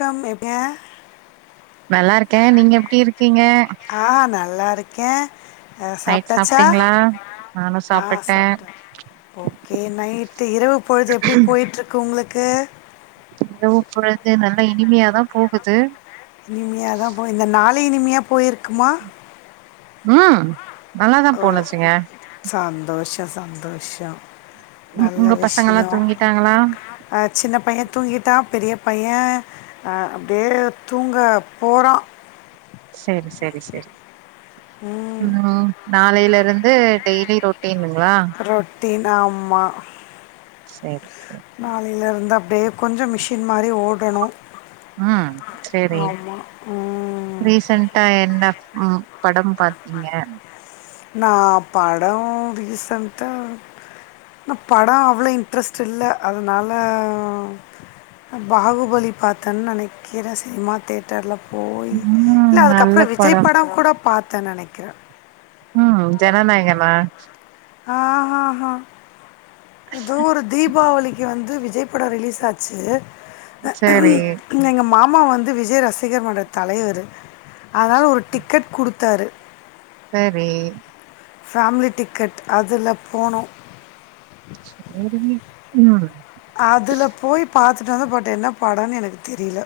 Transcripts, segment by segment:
Come எப் ஏங்க நல்லா இருக்கே நீங்க எப்டி இருக்கீங்க ஆ நல்லா இருக்கே நைட் சாப்ட்டீங்ளா நானு சாப்புட்ட ஓக்கே நைட்டு இரவு பொழுது எப்டி போய்ட்டு இருக்கு உங்ளுக்கு இரவு பொழுது நல்லா இனிமையாதா போகுது இனிமையா தா போ இந்த நாளே இனிமையா போயிருக்குமா உம் ஓ இனிமையாதா போனிச்சிங்க சந்தோஷோ சந்தோஷோ உம் உங்க பசங்க எல்லா தூங்கிட்டாங்ளா அ சின்ன பையன் தூங்கிட்டா பெரிய பைய்யே அ அப்டியே தூங்க போறா செரி செரி செரி ம் உம் நாளையில இருந்து டெய்லியு ரொட் டின்ங்ளா ரொட்டின் ஆமா சேரி சேரி நாளையில இருந்து அப்டியே கொஞ்சோ மிஷின் மாறி ஓடணு உம் சேரி ம் ரீசென்டா என்ன ம் படம் பாத்தீங்க நா படோ ரீசன்ட்டா நா படோ அவ்ளோ இன்ட்ரெஸ்ட் இல்ல அதனால பாகுபலி பாத்தன்னு நெனைக்குற சினிமா தேட் டர்ல போயி ம் இல்ல நல்ல அதுக்கப்பறோ விஜய் படம் படோ கூட பாத்தேன்னு நெனைக்கிறே உம் ஜனநாயகனா ஆ ஆ ஆ ஏதோ ஒரு தீபாவளிக்கு வந்து விஜய் படம் ரிலீஸ் ஆச்சு சேரி எங்க மாமா வந்து விஜய் ரசிகர்மன்ற தலைவரு அதனால ஒரு டிக்கெட் குடுத்தாரு சேரி ஃபேமிலி டிக்கெட் அதுல போனோ சேரிங்க உம் அதுல போயி பாத்துட்டு வந்தோ பட் என்ன படோன்னு எனக்கு தெரியல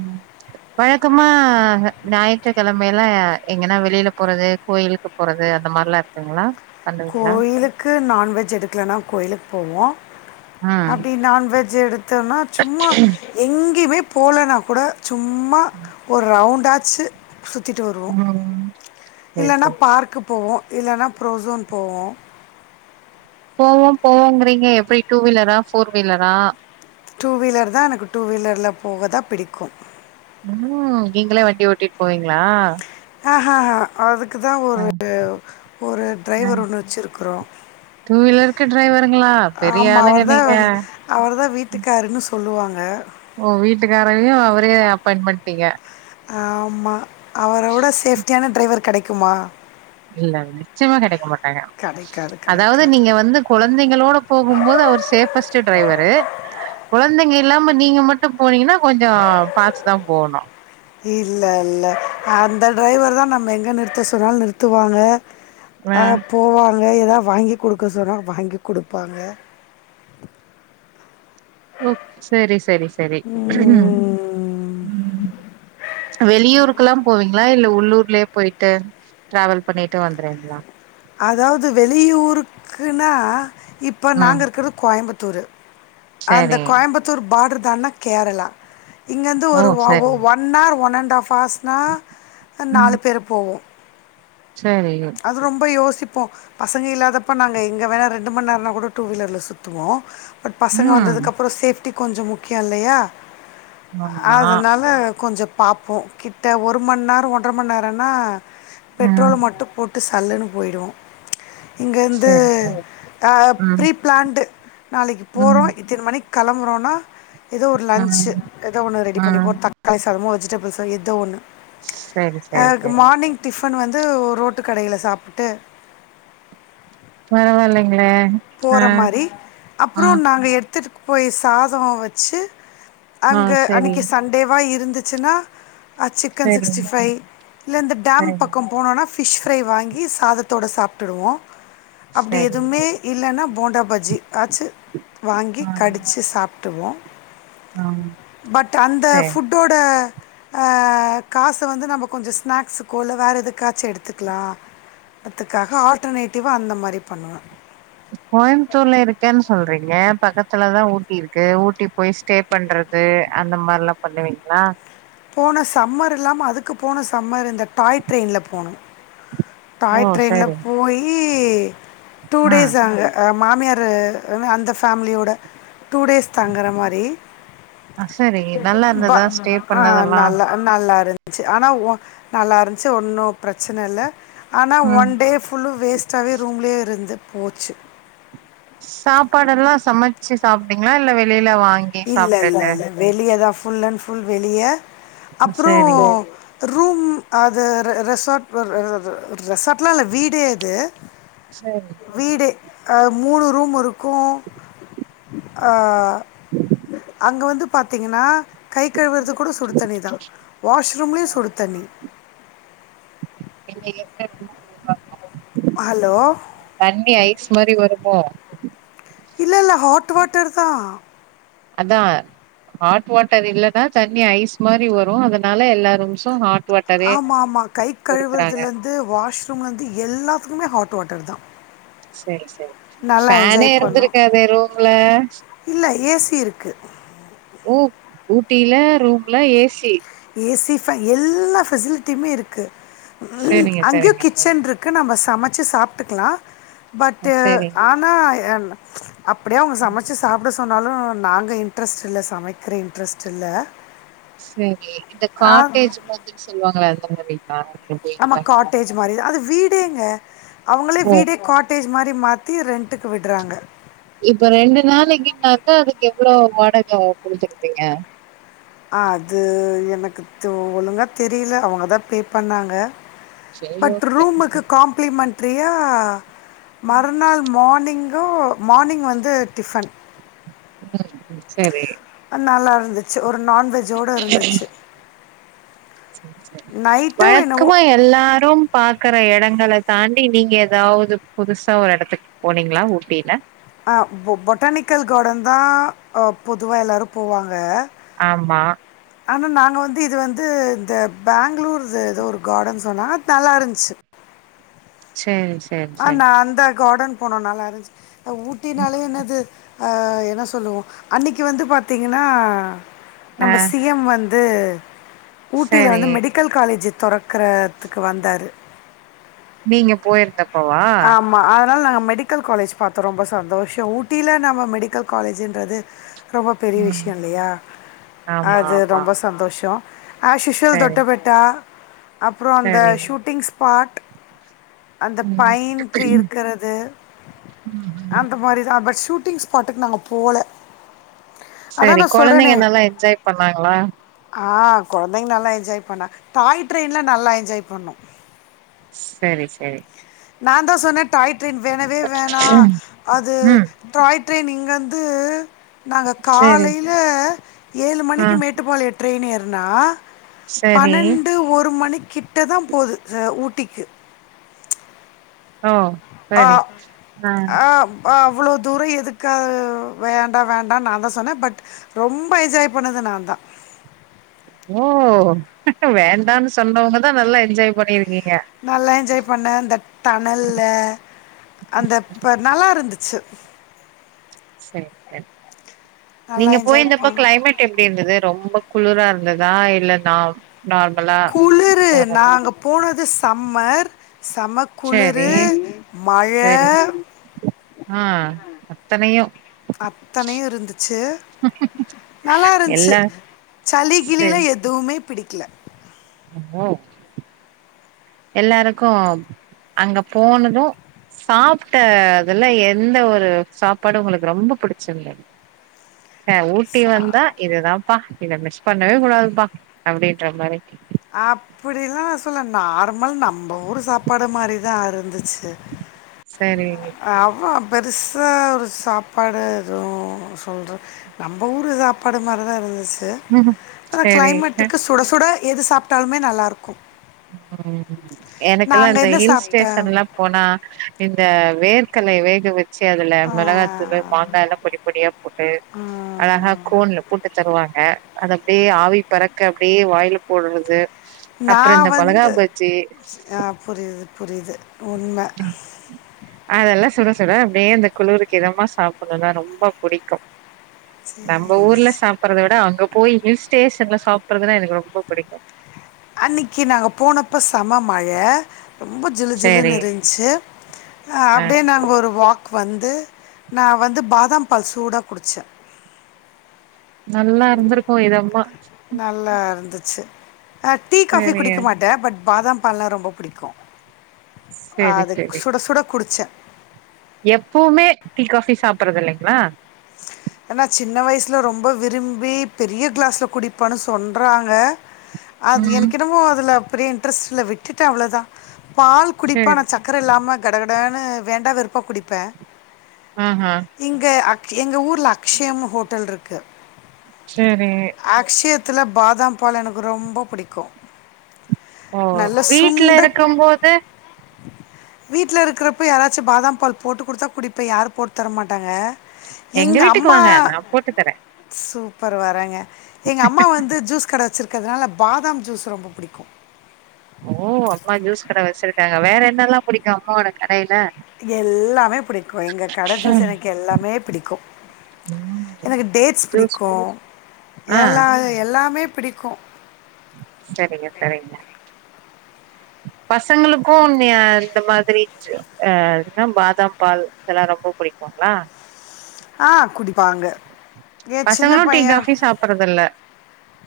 உம் வழக்கமா ஞாயிற்றுக்கெழமையில எங்கனா வெளியில போறது கோயிலுக்கு போறது அந்த மாறில்லா இருக்குங்ளா கோயிலுக்கு நான்வெஜ் எடுக்கலன்னா கோயிலுக்கு போவோ ம் அப்டி நான்வெஜ் எடுத்தோன்னா சும்மா எங்கயுமே போலன்னா கூட சும்மா ஒரு ரவுண்டாச்சு சுத்திட்டு வருவோ ம் சேரி இல்லன்னா சேரி பார்க்கு போவோ இல்லன்னா புரோசோன் போவோ போவோ போவோங்றீங்க எப்டி டூ வீலரா ஃபோர் வீலரா டூ வீலர் தா எனக்கு டூ வீலர்ல போகதா பிடிக்கு ம் நீங்களா வண்டி ஓட்டிட்டு போவீங்ளா ஆஹ அதுக்குதா ஒரு ஒரு அ டிரைவர் ஒன்னு வச்சிருக்குறோ டூ வீலருக்கு டிரைவருங்களா பெரிய ஆமா ஆளுங்க அவுர்தா நீங்க அவுர்தா வீட்டுக்காருன்னு சொல்லுவாங்க ஓ வீட்டுக்காரவே அவரயே அப்பாயிண் பண்ட்டீங்க ஆமா அவரோட சேஃப்ட்டியான டிரைவர் கெடைக்குமா இல்ல நிச்சயமா கெடைக்க மாட்டாங்க கெடைக்காது, அதாவ்து கெடைக்காது. நீங்க வந்து கொழந்தைங்களோட போகும்போது அவர் சேஃபஸ்ட் டிரைவரு ககொழந்தைங்க இல்லாம நீங்க மட்டு போனீங்கன்னா கொஞ்சோ பாத்துதா போவுணு இல்ல இல்ல அந்த டிரைவர்தா நம்ம எங்க நிறுத்த சொன்னாலு நிறுத்துவாங்க ஆ போவாங்க எதா வாங்கி குடுக்க சொன்னா வாங்கி குடுப்பாங்க ஓ செரி செரி செரி ம் வெளியூருக்ல்லா போவீங்ளா இல்ல உள்ளூர்லயேபொய்ட்டு டிராவல் பண்ணிட்டு வந்துறுவீங்ளா அதாவ்து வெளியூருக்குன்னா இப்ப ம் நாங்க இருக்ஙுறது கோயம்புத்தூரு அந்த சரி கோயம்புத்தூர் பாட்ரு தான்டுனா கேரளா இங்கருந்து ஓ ஒரு ஒவ ஒ சரி ஒன்னார் ஒன் அண்ட் ஹாவ் ஹார்ஸ்னா நாலு பேரு போவோ சேரி அது ரொம் ப யோசிப்போ பசங்க இல்லாதப்ப நாங்க எங்க வேணா ரெண்டு மண் நேரோனா கூட டூ வீலர்ல சுத்துவோ பசங்க ம் வந்ததுக்கப்றோ சேஃப்டி கொஞ்சோ முக்கியோ இல்லயா ஆமா அதனால கொஞ்சோ பாப்போ கிட்ட ஒரு மண் நேரோ ஒன்றர மண் நேரோனா ம் பெட்ரோல் மட்டு போட்டு சல்லுன்னு பொயிடுவோ இங்க வந்து சரி சரி அ ம் ப்ரி‌ பிளான்டு நாளைக்கு போறோ ம் இத்தின மணிக் கெளம்புறோன்னா ஏதோ ஒரு லன்ஞ் ம் ஏதோ ஒன்னு ரெடி பண்ணி ம் போ த க்காளி சாதமோ வெஜிடபிள்ஸோ எதோ ஒண்ணு சரி சரி எனக்கு சரி மார்னிங் மார்னிங் டிஃபன் வந்து ரோட்டு கடையில சாப்டுட்டு பரவாயில்லைங்களே ஆ போற மாரி ஆ அப்றோ நாங்க எட் போய் சாதோ வச்சு ஆ அங்க சரி அன்னக்கி சன்டே வா இருந்துச்சுன்னா சிக்கன் சரி சிக்ஸ்டி ஃபை இல்ல இந்த டேம் சரி பக்கோ போனோனா ஃபிஷ் ஃப்ரை வாங்கி சாதத்தோடு சாப்டிடுவோ அப்டி சரி எதுமே இல்லன்னா போண்டாபஜ்ஜி ஆச்சு வாங்கி ஆ கடிச்சு சாப்ட்டுருவோ ஆ பட் அந்த சரி ஃபுட் காசு வந்து நம்ம கொஞ்சோ ஸ்நாக்ஸுக்கோ இல்ல வேற எதுக்காச்சு எடுத்துக்லா அதுக்காக ஆல்டர்னேட்டிவா அந்த மாரி பண்ணுவே கோயம்புத்தூர்ல இருக்கேன்னு சொல்றீங்க பக்கத்துலதா ஊட்டி இருக்கு ஊட்டி போய் ஸ்டேப் பண்றது அந்த மார்ல்லா பண்ணுவீங்ளா போன சம்மர் இல்லாம அதுக்கு போன சம்மர் இந்த டாய் ட்ரெயின்ல போணோ டாய் ஓ ட்ரெய்ன்ல்ல சரி போயி டூ ம் டேஸ் அங்க மாமியாரு அந்த ஃபேமிலியோட டூ டேஸ் தாங்குற மாரி சரி நல்லா இருந்ததா ஸ்டே ஆ பண்ணதெல்லா நல்லா அ நல்லா இருந்ச்சு ஆனா ஒன்னு நல்லா இருந்ச்சு ஒன்னு பிரச்சன இல்ல ஆனா ம் ஒன் டே ஃபுல்லு வேஸ்ட்டாவே ரூம்லேயே இருந்து போச்சு சாப்பாடு எல்லா சமச்சு சாப்டீங்களா இல்ல வெளியில வாங்கி இல்ல இல்ல சாப்ட்டுட்டு இல்ல வெளியதா ஃபுல் அண்ட் ஃபுல் வெளிய அப்புறோ சரி ரூம் அது ர ரெசார்ட் ர ர ரெசார்ட்லா இல்ல வீடே அது சேரி வீடு அ மூணு ரூம் இருக்கு அ ம் அங்க வந்து பாத்தீங்கனா கை கழுவுறது கூட சுடு தண்ணி தா வாஷ்ரூம்லயு சுடு தண்ணி என்ன [inaudible] ஹலோ தண்ணி ஐஸ் மாரி வருமோ இல்ல இல்ல ஹாட் வாட்டர் தா அதா ஹாட் வாட்டர் இல்லன்னா தண்ணி ஐஸ் மாரி வரு அதனால எல்லா ரூம்ஸு ஹாட் வாட்டரே ஆமா ஆமா கை குடுக்குறாங்க கழுவுறதுலிர்ந்து வாஷ்ரூம்லருந்து எல்லாத்துக்குமே ஹாட் வாட்டர் தா செரி செரி நல்லா ஃபேனே என்ஜாய் பண்ணோ இருந்திருக்காதே ரூம்ல இல்ல ஏ சி இருக்கு ஊ ஊட்டில ரூம்ல ஏ சி ஏ சி ஃபே எல்லா ஃபெசிலிட்டியுமே இருக்கு சரிங்க அங்கயு சரிங்க அ, கிச்சன் ருக் க்கு நாம சமச்சு சாப்ட்டுக்லா பட் டு சரி ஆனா எம் அப்டியே அவங்க சமச்சு சாப்ட சொன்னாலு நாங்க இன்ட்ரெஸ்ட் இல்ல சமைக்கிற இன்ட்ரெஸ்ட் இல்ல சேரி இந்த ஆ காட்டேஜ் மாத்ரி சொல்லுவாங்களா அந்த மாரிங்களா ஆமா காட்டேஜ் மாரிதா அது வீடேங்க அவங்களே ஓ வீடே காட் டேஜ் மாரி மாத்தி ரெண்ட்டுக்கு விட்றாங்க இப்ப ரெண்டு நாளைக்குனாக்க அதுக்கு எவ்ளோ வாடக அ குடுத்துருப்பீங்க ஆ அது எனக்கு தோ ஒழுங்கா தெரியில அவங்கதா பே பண்ணாங்க சரி பட் ஓகே ரூமுக்கு காம்ப்ளிமென்ட்ரியா மறுநாள் மார்னிங்கு மார்னிங் வந்து டிஃபன் உம் செரி அ நல்லா இருந்துச்சு ஒரு நான்வெஜ்ஜோட இருந்துச்சு நைட்டோ என்னவோ வழக்கமா எ எல்லாரு பாக்கற எடங்கள தாண்டி நீங்க ஏதாவது புதுசா ஒரு எடத்துக்கு போனீங்களா ஊட்டில ஆ பொ பொட்டானிக்கல் கார்டன் தா பொதுவா எல்லாரு போவாங்க ஆம்மா ஆனா நாங்க வந்து இது வந்து இந்த பேங்களூர்து ஏதோ ஒரு கார்டன் சொன்னாங் நல்லா இருன்ச்சு சேரி சே ஆ நா அந்த கார்டன் போனோ நல்லா இருன்ச்சு அ ஊட்டினாலயே ம் என்னது ஆ என்ன சொல்லுவோ அன்னிக்கு வந்து பாத்தீங்கனா ஆ நம்ம சி எம் வந்து ஊட்டில சரி வந்து மெடிக்கல் காலேஜ்ஜு தெறக்கறதுக்கு வந்தாரு நீங்க போயிருந்தப் ஆமா அதனால நாங்க மெடிக் மெடிக்கல் காலேஜ்ஜு பாத்தோ ரொம்ப சந்தோஷோ ஊட்டியில நாம மெடிக்கல் காலேஜ்ஜுன்றது ரொம்ப பெரிய ம் விஷய இல்லையா ஆமா அது ஆமா ரொம்ப சந்தோஷ ஆஷ்யூஷல் சரி தொட்டபெட் டா அப்புற அந்த சரி ஷூட்டிங் ஸ்பாட் அந்த ம் பைன் ட்ரி இருக்கறது ம் அம் ம் அந்த மாரிதா அப்ப ஷூட்டிங் ஸ்பாட்டுக்கு நாங்க போல செரி அதான் நான் சொல்றேனே! கொழந்தைங்க நல்லா என்ஜாய் பண்ணாங்களா ஆ கொழந்தைங்க நல்லா என்ஜாய் பண்ணா டாய் ட்ரெயின்லா நல்லா என்ஜாய் பண்ணோ சரி சரி நான் தா சொன்னே டாய் ட்ரைன் வேணவே வேணா அது ம் டாய் ட்ரைன் இங்கர்ந்து நாங்க சரி காலையில ஏழு ஆ மணிக்கு மேட்டுப்பாளைய ட்ரெயின் ஏறுனா சரி பன்னெண்டு ஒரு மணி கிட்ட தா போது ச ஊட்டிக்கு ஓ ஆ சரி ஆ ஆம் ஆ அவ்வளோ தூர எதுக்காக வேண்டா வேண்டான்னு நான் தா சொன்ன பட் ரொம்ப என்ஜாய் பண்ணது நான் தா ஓ வேண்டான்னு சொன்னவங்கதா நல்லா என்ஜாய் பண்ணிருக்கீங்க நல்லா என்ஜாய் பண்ண அந்த டனல்ல ம் அந்த ம். ப நல்லா இருந்துச்சு சேரி சேரி நல்லா நீங்க என்ஜாய் போயிருந்தப்ப பண்ணோம் கிளைமேட் எப்டி இருந்தது ரொம்ப குளிரா இருந்ததா இல்ல நா நார்மலா குளிரு ஓரளவு நாங்க போனது சம்மர் செம்ம சரி குளிரு மழ சரி ஆ அத்தனையு அத்தனையு இருந்துச்சு நல்லா இருந்ச்சு எல்லா சளி கிளிலா எத் துவுமே பிடிக்கல ம் ஓ எல்லாருக்கு அங்க போனது சாப்ட்ட அதுல எந்த ஒரு சாப்பாடு உங்களுக்கு ரொம்ப புடிச்சுருந்தது ச ஊட்டி ச வந்தா இதுதான்ப்பா இத மிஸ் பண்ணவே கூடாதுப்பா அப்டின்ற மாரி அப்டிலா நா சொல்ல நார்மல் நம்ப ஊரு சாப்பாடு மாரிதா இருந்துச்சு சேரி அவ பெருசா ஒரு சாப்பாடு எதுவு சொல்ற நம்ப ஊரு சாப்பாடு மாரிதா இருந்துச்சு ம் ஆனா சரி அ கிளைமேட்டுக்கு சுட சுட எது சாப்ட்டாலுமே நல்லா இருக்கும் ம் எனக்கெல்லா இந்த என்ன ஹில்ஸ் சாப்ட்ட ஸ்டேஷன்லா போனா இந்த வேர்கல்லைய வேகவச் சு அதுல ஆ மெளகாத்தூள் மாங்கா எல்லா பொடி பொடியா போட்டு ஆ அழகா கோன்ல போட்டு தருவாங்க அது அப்டியே ஆவி பறக்க அப்டியே வாயில போட்றது நா வந்து ஆ புரியுது புரியுது உண்ம அதெல்லா சுட சுட அப்டியே அந்த குளுருக்கு இதமா சாப்புட்ணுன்னா ரொம்ப புடிக்கு நம்ம சேரி ஊர்ல சே சாப்புறத விட அங்க போய் ஹில் ஸ்டேஷன்ல சாப்புறதுன்னா எனக்கு ரொம்ப புடிக்கு அன்னைக்கி நாங்க போனப்ப செம மழ ரொம்ப ஜிலு ஜிலுனு சேரி இருந்ச்சு ஆ அப்டியே நாங்க ஒரு வாக் வந்து நா வந்து பாதாம் பால் சூடா குடிச்ச நல்லா இருந்திருக்கு இதம்மா நல்லா இருந்துச்சு அ டீ காஃபி சேரிங்க குடிக்க மாட்டே பட் பாதாம் பாலெல்லா ரொம்ப பிடிக்கு சேரி அது சேரி சுட சுட குடிச்சே எப்பவுமே டீ காபி சாப்பறது இல்லைங்களா ஏன்னா சின்ன வயசிலா ரொம்ப விரும்பி பெரிய கிளாஸில்லா குடிப்பான்னு சொல்றாங்க அது ம் எனக்குனமோ அதில பெரிய இன்ட்ரெஸ்ட்ல்லா விட்டுட்டே அவ்வளோதா பால் குடிப்போ ஆன சேரி சக் கரை இல்லாம கடகடன்னனு வேண்டா வெறுப்பா குடிப்பே ம்ஹூம் இங்கே அக் எங்கள் ஊரில் அக்க்ஷயம் ஹோட்டல் இருக்கு சேரி அக்க்ஷயத்தில்ல‌ பாதாம் பால் எனக்கு ரொம்ப புடிக்கு ஓ நல்ல வீட்ல சுண்ட இருக்கும் போது வீட்ல இருக்கிறப்ப யாராச்சும் பாதாம் பால் போட்டு குடுத்தா குடிப்பே யாரு போட்டு தர மாட்டாங்க எங்க வீட்டுக்கு வாங்க நா போட்டு தர்றே சூப்பர் வர்றங்க எங்க அம்மா வந்து ஜூஸ் கடை வச்சிருக் கிறதுனால பாதாம் ஜூஸ் ரொம்ப புடிக்கு ஓ அம்மா ஜூஸ் கடை வச்சிருக்காங்க வேற என்னல்லாம் புடிக்கும் அம்மாவோட கடையில எல்லாமே பிடிக்கு எங்க கடை ஜூஸ் எனக்கு எல்லாமே பிடிக்கு ம் எனக்கு டேட்ஸ் ஜூஸ் பிடிக்கு ஆ எல்லா எல்லாமே பிடிக்கு செரிங்க செரிங்க பசங்களுக்கு நீ இந்த மாரி அ என்ன பாதாம் பால் இதெல்லா ரொம்ப புடிக்குங்களா அ குடிப்பாங்க ஏ சின்ன பசங்களு டீ பைய காஃபி சாப்பறது இல்ல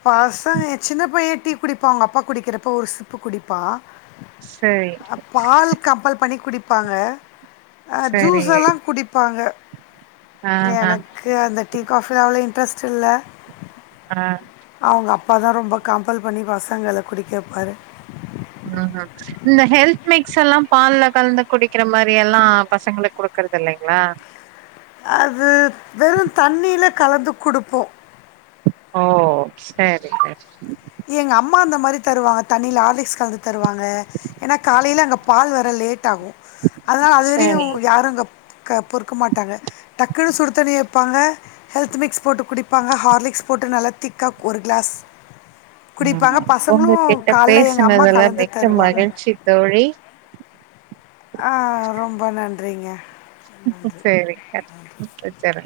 பசங்க சின்ன பைய டீ குடிப்பா அவுங்க அப்பா குடிக்கிறப்ப ஒரு சிப்பு குடிப்பா சேரி பால் கம்பல் பண்ணி குடிப்பாங்க அ சரிங்க ஜூஸெல்லா குடிப்பாங்க ஆ ஆ எனக்கு அந்த டீ காஃபில்ல அவ்வள இன்ட்ரெஸ்ட் இல்ல ஆ அவுங்க அப்பா தா ரொம்ப கம்பல் பண்ணி பசங்கள குடிக்க வெப்பாரு ம்ஹூம் இந்த ஹெல்த் மிக்ஸ் எல்லா பால்ல கலந்து குடிக்கிற மாரி எல்லா பசங்களுக்கு குடுக்கறது இல்லிங்களா அது வெறு தண்ணில கலந்து குடுப்போ ஓ சேரி செரி எங்க அம்மா அந்த மாரி தருவாங்க தண்ணில ஆர்லிக்ஸ் கலந்து தருவாங்க ஏனா காலைல அங்க பால் வர லேட் ஆகு அதனால அதுவரையு சரி யாரு அங்க பொறுக்க மாட்டாங்க டக்குன்னு சுடு தண்ணி வப்பாங்க ஹெல்த் மிக்ஸ் போட்டு குடிப்பாங்க ஹார்லிக்ஸ் போட்டு நல்லா திக்கா ஒரு கிளாஸ் குடிப்பாங்க ம் உங்க பசங்களும் கிட்ட காலைல எங்கள் அம்மா பேசுனதெல்லா கலந்து மிக்க தருவாங்க மகிழ்ச்சி தோழி ஆ ரொம்ப நன்றிங்க சேரிங்க வெச்சறே